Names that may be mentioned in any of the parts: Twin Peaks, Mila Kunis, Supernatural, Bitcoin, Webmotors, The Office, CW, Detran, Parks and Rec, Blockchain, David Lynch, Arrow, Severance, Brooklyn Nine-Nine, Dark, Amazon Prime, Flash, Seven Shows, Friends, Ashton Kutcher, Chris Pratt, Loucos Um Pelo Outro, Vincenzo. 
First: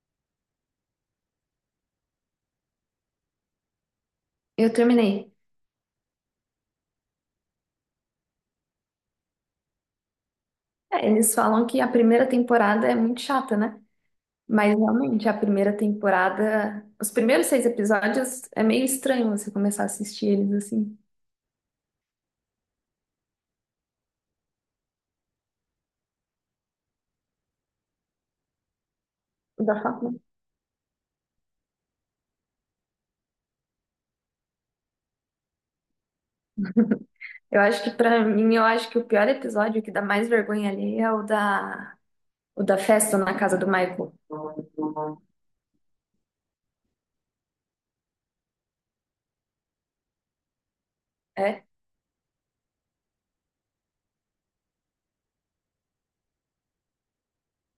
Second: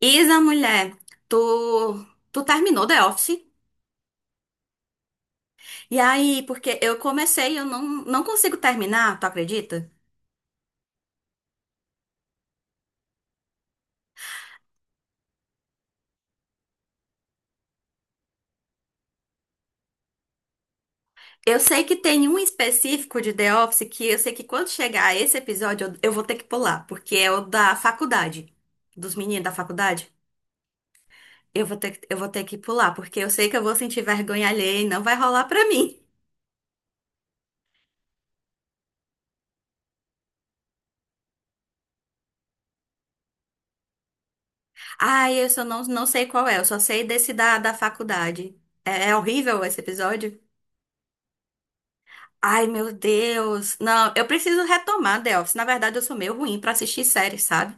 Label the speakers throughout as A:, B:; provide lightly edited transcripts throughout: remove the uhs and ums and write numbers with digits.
A: Isa, mulher, tu, tu terminou The Office?
B: Eu terminei.
A: E aí, porque eu comecei e eu não consigo terminar, tu acredita?
B: É, eles falam que a primeira temporada é muito chata, né? Mas realmente, a primeira temporada, os primeiros seis episódios é meio estranho você começar a assistir eles assim.
A: Eu sei que tem um específico de The Office que eu sei que quando chegar esse episódio eu vou ter que pular, porque é o da faculdade, dos meninos da
B: Da
A: faculdade.
B: faca.
A: Eu vou ter que pular, porque eu sei que eu vou sentir vergonha alheia e não vai rolar pra mim.
B: Eu acho que pra mim, eu acho que o pior episódio o que dá mais vergonha ali é o da festa na casa do Michael.
A: Ai, eu só não sei qual é, eu só sei desse da faculdade. É horrível esse episódio?
B: É?
A: Ai, meu Deus. Não, eu preciso retomar The Office. Na verdade, eu sou meio ruim pra assistir séries, sabe?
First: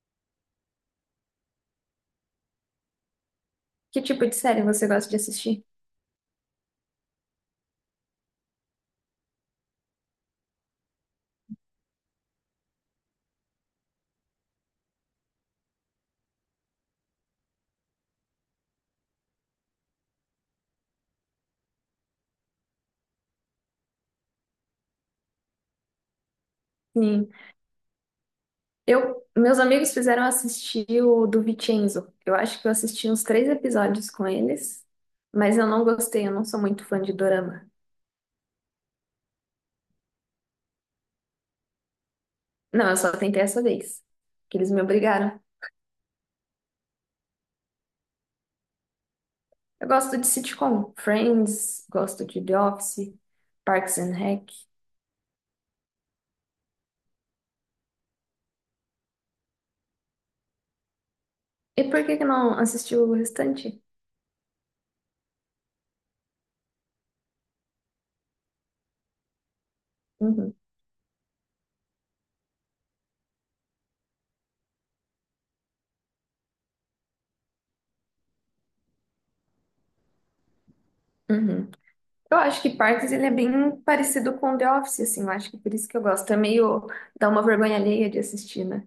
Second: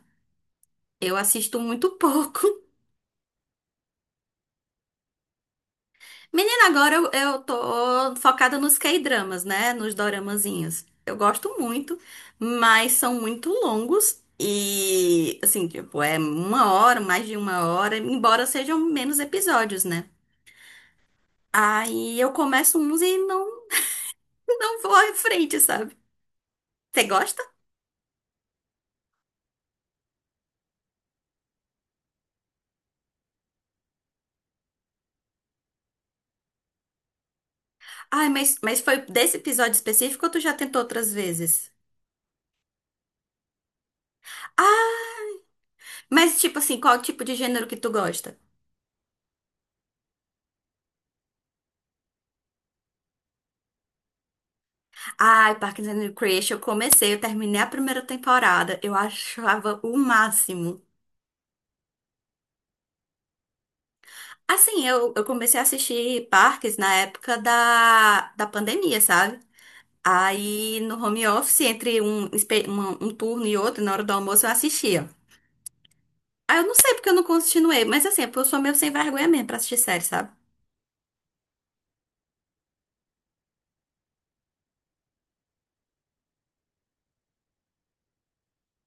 A: Eu assisto muito pouco.
B: Que tipo de série você gosta de assistir?
A: Menina, agora eu tô focada nos K-dramas, né? Nos doramazinhos. Eu gosto muito, mas são muito longos. E, assim, tipo, é uma hora, mais de uma hora, embora sejam menos episódios, né? Aí eu começo uns e não vou à frente, sabe? Você
B: Sim.
A: gosta?
B: Eu, meus amigos fizeram assistir o do Vincenzo. Eu acho que eu assisti uns três episódios com eles, mas eu não gostei, eu não sou muito fã de dorama.
A: Ai, mas foi desse episódio específico ou tu já tentou outras vezes?
B: Não, eu só tentei essa vez, que eles me
A: Ah,
B: obrigaram.
A: mas, tipo assim, qual tipo de gênero que tu gosta?
B: Eu gosto de sitcom, Friends, gosto de The Office, Parks and Rec.
A: Ai, Parks and Recreation, eu comecei, eu terminei a primeira temporada, eu achava o máximo.
B: E por que que não assistiu o restante?
A: Assim, eu comecei a assistir Parks na época da pandemia, sabe?
B: Uhum,
A: Aí, no home office, entre um turno e outro, na hora do almoço, eu assistia. Aí, eu não sei porque eu não continuei, mas assim, é porque eu sou meio sem vergonha mesmo pra assistir série, sabe?
B: uhum. Eu acho que Parks ele é bem parecido com The Office, assim, eu acho que por isso que eu gosto. É meio dá uma vergonha alheia de assistir, né?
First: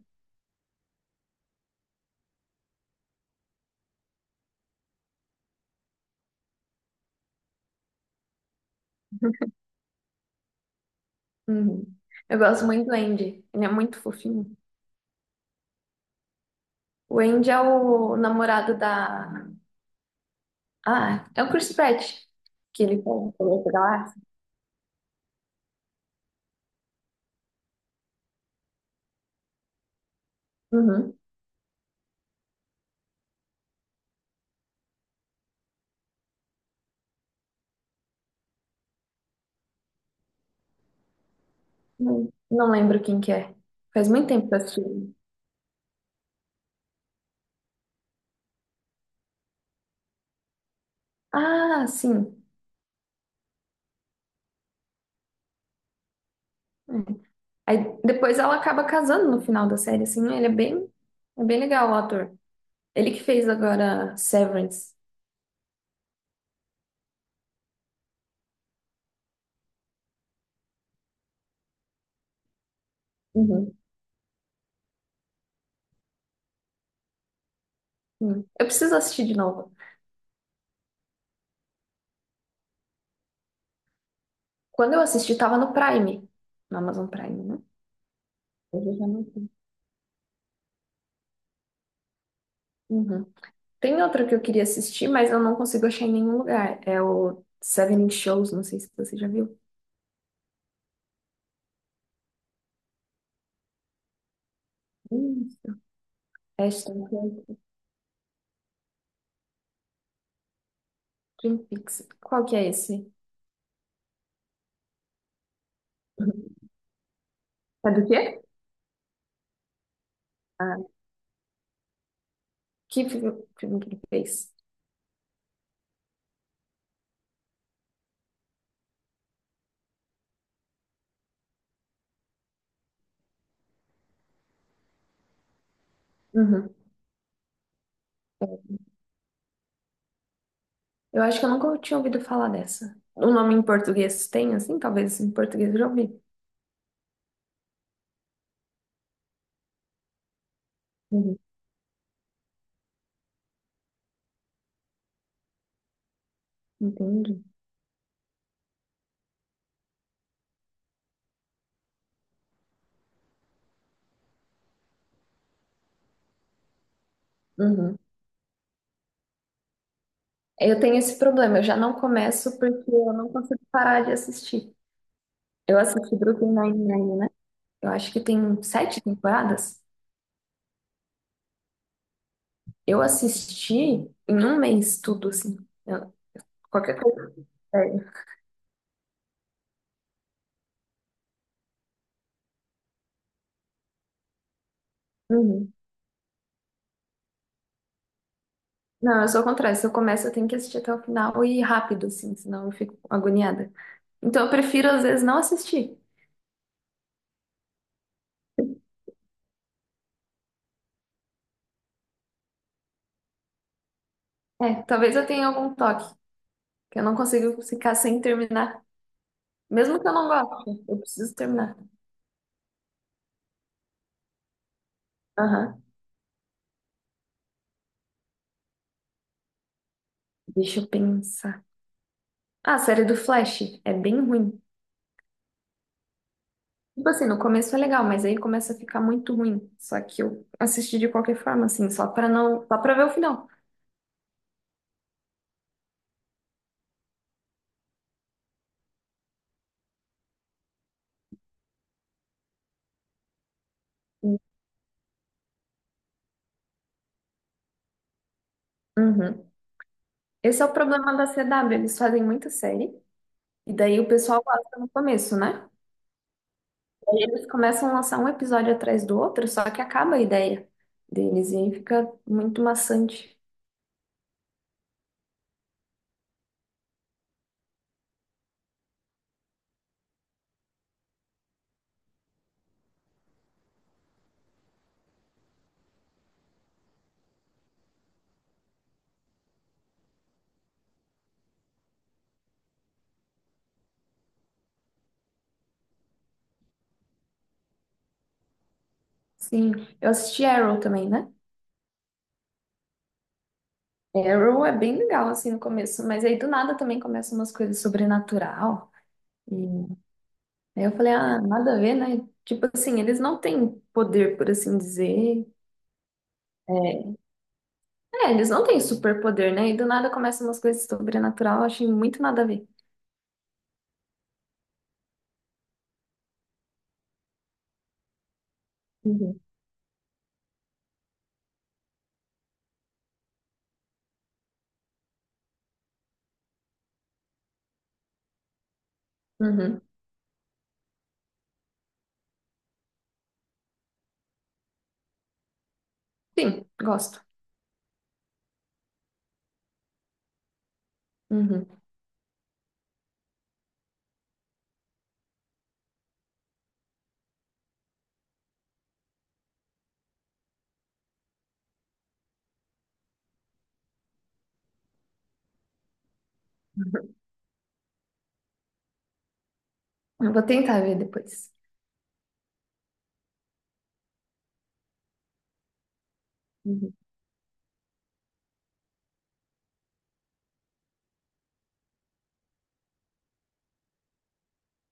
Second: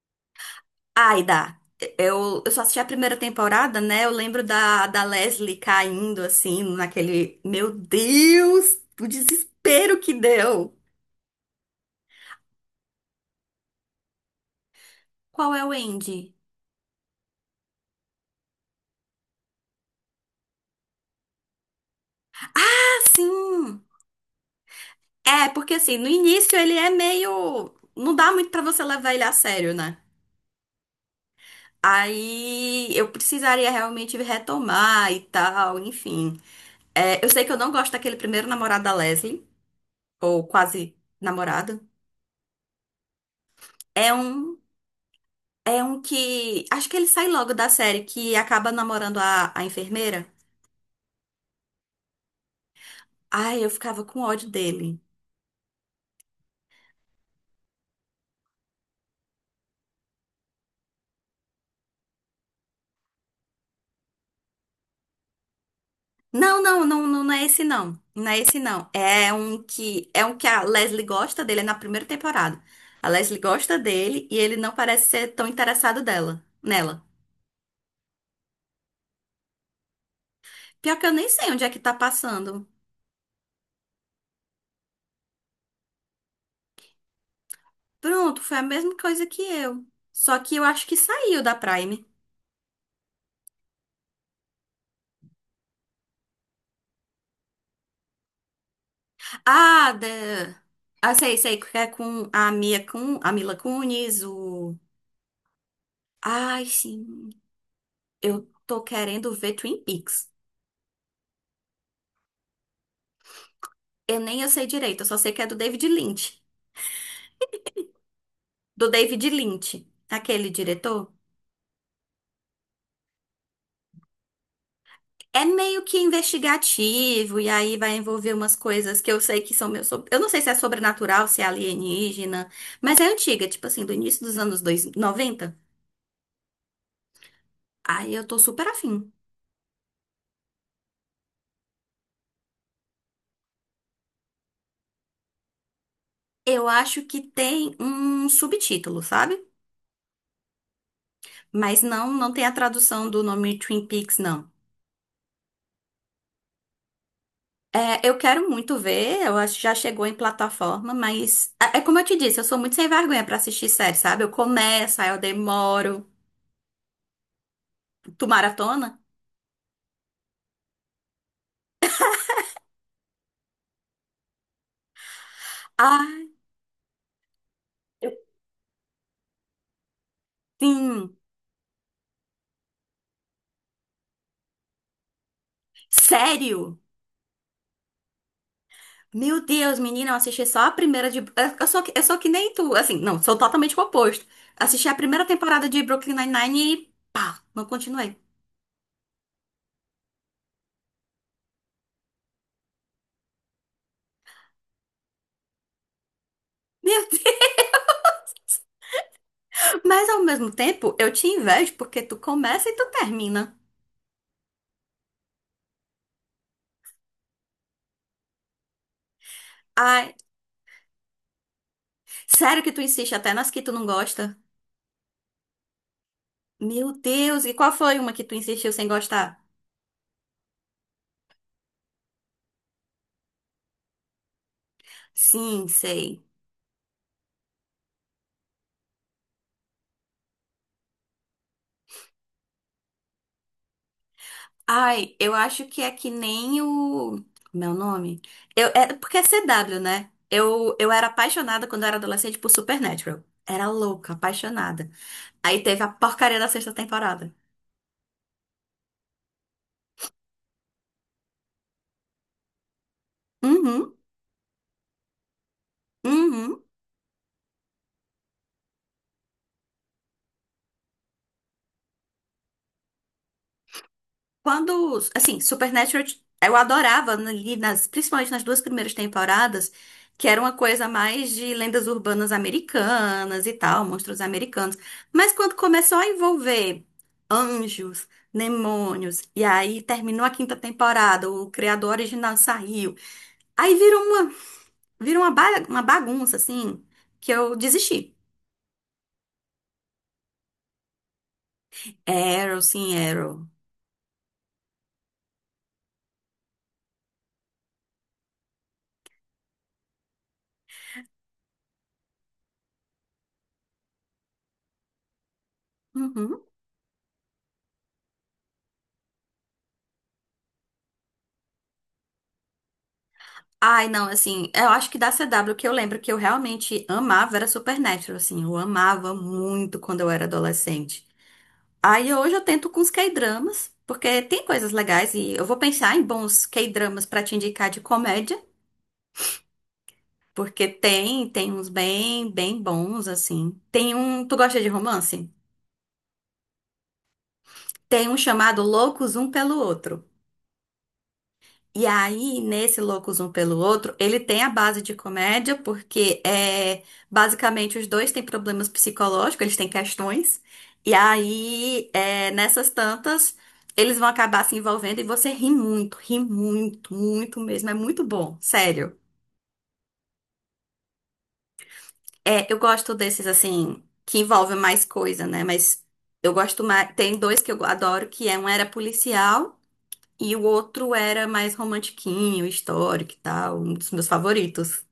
A: Ai, dá. Eu só assisti a primeira temporada, né? Eu lembro da Leslie caindo, assim, naquele meu Deus, o desespero que deu!
B: Uhum. Eu gosto muito do Andy. Ele é muito fofinho.
A: Qual é o Andy?
B: O Andy é o namorado da. Ah, é o Chris Pratt. Que
A: Ah,
B: ele falou da
A: sim!
B: Galáxia.
A: É, porque assim, no início ele é meio. Não dá muito pra você levar ele a sério, né?
B: Uhum.
A: Aí eu precisaria realmente retomar e tal, enfim. É, eu sei que eu não gosto daquele primeiro namorado da Leslie, ou quase namorado.
B: Não, não lembro quem que é. Faz
A: É
B: muito tempo que
A: um
B: eu assisti.
A: É um que, acho que ele sai logo da série, que acaba namorando a enfermeira.
B: Ah, sim.
A: Ai, eu ficava com ódio dele.
B: É. Aí depois ela acaba casando no final da série, assim. Ele é bem legal, o ator. Ele que fez agora Severance.
A: Não é esse não. Não é esse não. É um que a Leslie gosta dele, é na primeira temporada. A Leslie gosta
B: Uhum.
A: dele e ele não parece ser tão interessado nela.
B: Sim. Eu preciso assistir de novo.
A: Pior que eu nem sei onde é que tá passando.
B: Quando eu assisti, tava no Prime. No Amazon Prime, né?
A: Pronto, foi a
B: Hoje
A: mesma
B: eu já não
A: coisa que eu. Só que eu acho que saiu da Prime.
B: sei. Tem outra que eu queria assistir, mas eu não consigo achar em nenhum lugar. É o Seven Shows, não sei se você já viu.
A: Ah, da. Ah, sei, que é com a a Mila Kunis, o.
B: Hum,
A: Ai,
B: Ashton
A: sim.
B: Kutcher,
A: Eu tô querendo ver Twin Peaks.
B: Twin Peaks. Qual que é esse?
A: Eu nem eu sei direito, eu só sei que é do David Lynch.
B: É do quê?
A: Do David Lynch, aquele
B: Ah,
A: diretor.
B: que fi- filme que ele fez?
A: É meio que investigativo, e aí vai envolver umas coisas que eu sei que são meus. Eu não sei se é sobrenatural, se é alienígena, mas é antiga, tipo assim, do início dos anos 90.
B: Uhum.
A: Aí eu tô super afim.
B: Eu acho que eu nunca tinha ouvido falar dessa. O nome em português tem, assim? Talvez em português eu já ouvi.
A: Eu acho que tem um subtítulo, sabe?
B: Uhum.
A: Mas não tem a tradução do nome Twin Peaks, não.
B: Entendi.
A: É, eu quero muito ver, eu acho que já chegou em plataforma, mas é como eu te disse, eu sou muito sem vergonha pra assistir série, sabe? Eu começo, aí eu demoro.
B: Uhum.
A: Tu maratona?
B: Eu tenho esse problema, eu já não começo porque eu não consigo parar de assistir. Eu assisti
A: Ah,
B: Brooklyn Nine-Nine, né? Eu
A: eu
B: acho que tem sete temporadas.
A: sim.
B: Eu assisti em um mês tudo, assim. Eu-
A: Sério?
B: qualquer coisa. Sério.
A: Meu Deus, menina, eu assisti só a primeira de. Eu sou que nem tu, assim, não, sou totalmente o oposto. Assisti a primeira temporada
B: Uhum.
A: de Brooklyn Nine-Nine e pá, não continuei.
B: Não, eu sou o contrário. Se eu começo, eu tenho que assistir até o final e rápido, assim, senão eu fico agoniada. Então eu prefiro, às vezes, não assistir.
A: Meu Deus! Mas ao mesmo tempo, eu te invejo porque tu começa e tu termina.
B: É, talvez eu tenha algum toque, que eu não consigo ficar sem terminar. Mesmo que eu
A: Ai,
B: não goste, eu preciso terminar.
A: sério que tu insiste até nas que tu não gosta?
B: Aham.
A: Meu Deus, e qual foi uma que tu insistiu sem gostar?
B: Deixa eu pensar. Ah, a série do Flash é bem ruim.
A: Sim, sei.
B: Tipo assim, no começo é legal, mas aí começa a ficar muito ruim. Só que eu assisti de qualquer forma, assim, só pra não, só pra ver o final.
A: Ai, eu acho que é que nem o meu nome. Eu é porque é CW, né? Eu era apaixonada quando eu era adolescente por Supernatural. Era louca, apaixonada. Aí teve a porcaria da sexta temporada.
B: Uhum. Esse é o problema da CW, eles fazem muita série, e
A: Uhum,
B: daí o pessoal gosta no começo, né?
A: uhum.
B: Aí eles começam a lançar um episódio atrás do outro, só que acaba a ideia deles, e aí fica muito maçante.
A: Quando, assim, Supernatural, eu adorava ali nas, principalmente nas duas primeiras temporadas, que era uma coisa mais de lendas urbanas americanas e tal, monstros americanos. Mas quando começou a envolver anjos, demônios, e aí terminou a quinta temporada, o criador original saiu. Aí virou uma, virou uma bagunça, assim, que eu desisti.
B: Sim, eu assisti Arrow também, né?
A: Arrow, sim, Arrow.
B: Arrow é bem legal, assim, no começo, mas aí do nada também começam umas coisas sobrenatural, e aí eu falei, ah, nada a ver, né? Tipo assim, eles não têm poder, por assim dizer,
A: Uhum.
B: é, eles não têm superpoder, né? E do nada começam umas coisas sobrenatural, eu achei muito nada a ver.
A: Ai, não, assim, eu acho que da CW que eu lembro que eu realmente amava era Supernatural, assim, eu amava
B: Uhum.
A: muito quando eu era adolescente. Aí hoje eu tento com os K-dramas, porque tem coisas legais e eu vou pensar em bons K-dramas pra te indicar de comédia,
B: Uhum.
A: porque tem uns bem bons, assim. Tem um, tu gosta de romance?
B: Sim, gosto.
A: Tem um chamado Loucos Um Pelo Outro.
B: Uhum.
A: E aí, nesse Loucos Um Pelo Outro, ele tem a base de comédia, porque é basicamente os dois têm problemas psicológicos, eles têm questões. E aí, é, nessas tantas, eles vão acabar se envolvendo e você ri muito,
B: Uhum.
A: muito mesmo. É muito bom, sério.
B: Eu vou tentar ver depois.
A: É, eu gosto desses, assim, que envolvem mais coisa, né? Mas eu gosto mais.
B: Uhum.
A: Tem dois que eu adoro, que é um era policial e o outro era mais romantiquinho, histórico e tal, um dos meus favoritos.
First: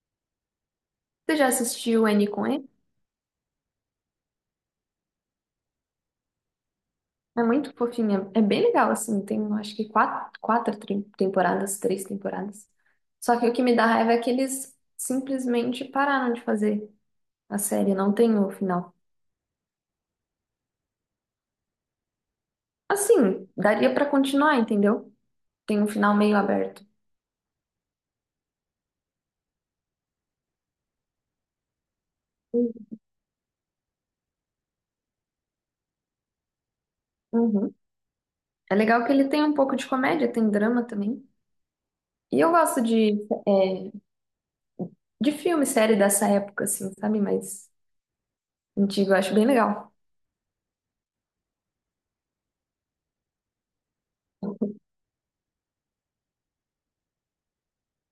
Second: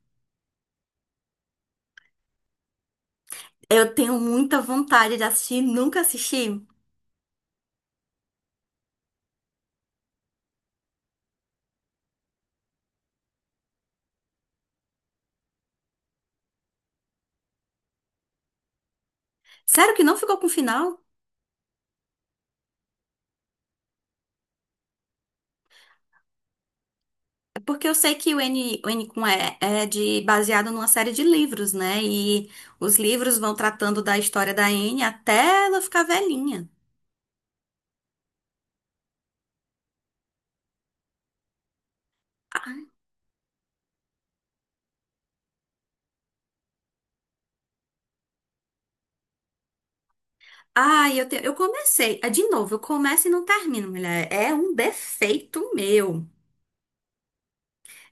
B: Você já assistiu N com E?
A: Eu tenho muita vontade de assistir, nunca assisti.
B: É muito fofinha. É bem legal, assim. Tem, eu acho que quatro, temporadas, três temporadas. Só que o que me dá raiva é que eles simplesmente pararam de fazer a série. Não tem o final.
A: Sério que não ficou com final?
B: Assim, daria pra continuar, entendeu? Tem um final meio aberto.
A: É, porque eu sei que o N com E é de, baseado numa série de livros, né? E os livros vão tratando da história da N até ela ficar velhinha.
B: Uhum. É legal que ele tem um pouco de comédia, tem drama também. E eu gosto de é, de filme, série dessa época, assim, sabe? Mas antigo, eu acho bem legal.
A: Eu comecei. Ah, de novo, eu começo e não termino, mulher. É um defeito meu.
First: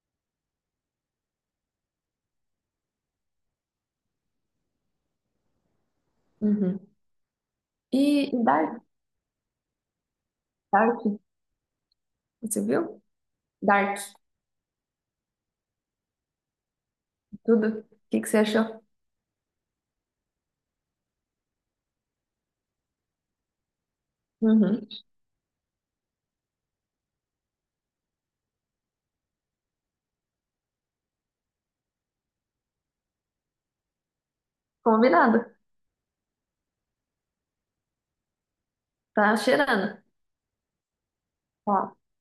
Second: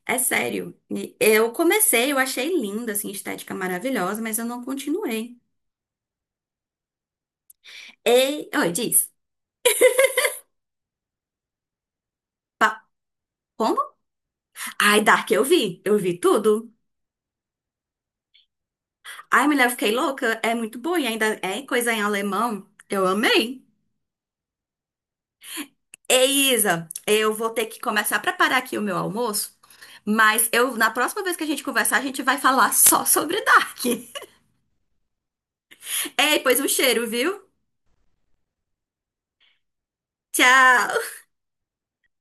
A: É sério. E eu comecei, eu achei linda, assim, estética maravilhosa, mas eu não continuei.
B: Uhum. E
A: Ei, oi,
B: Dark,
A: diz.
B: Dark, você
A: Pa-
B: viu? Dark,
A: ai, Dark, eu vi. Eu vi tudo.
B: tudo. O que que você achou?
A: Ai, mulher, eu fiquei louca. É muito bom, e ainda é coisa em alemão. Eu amei.
B: Uhum.
A: Ei, Isa, eu vou ter que começar a preparar aqui o meu almoço. Mas eu, na próxima vez que a gente conversar, a gente vai falar só sobre Dark.
B: Combinado.
A: Ei, pois um cheiro, viu?
B: Tá cheirando.
A: Tchau!
B: Ó.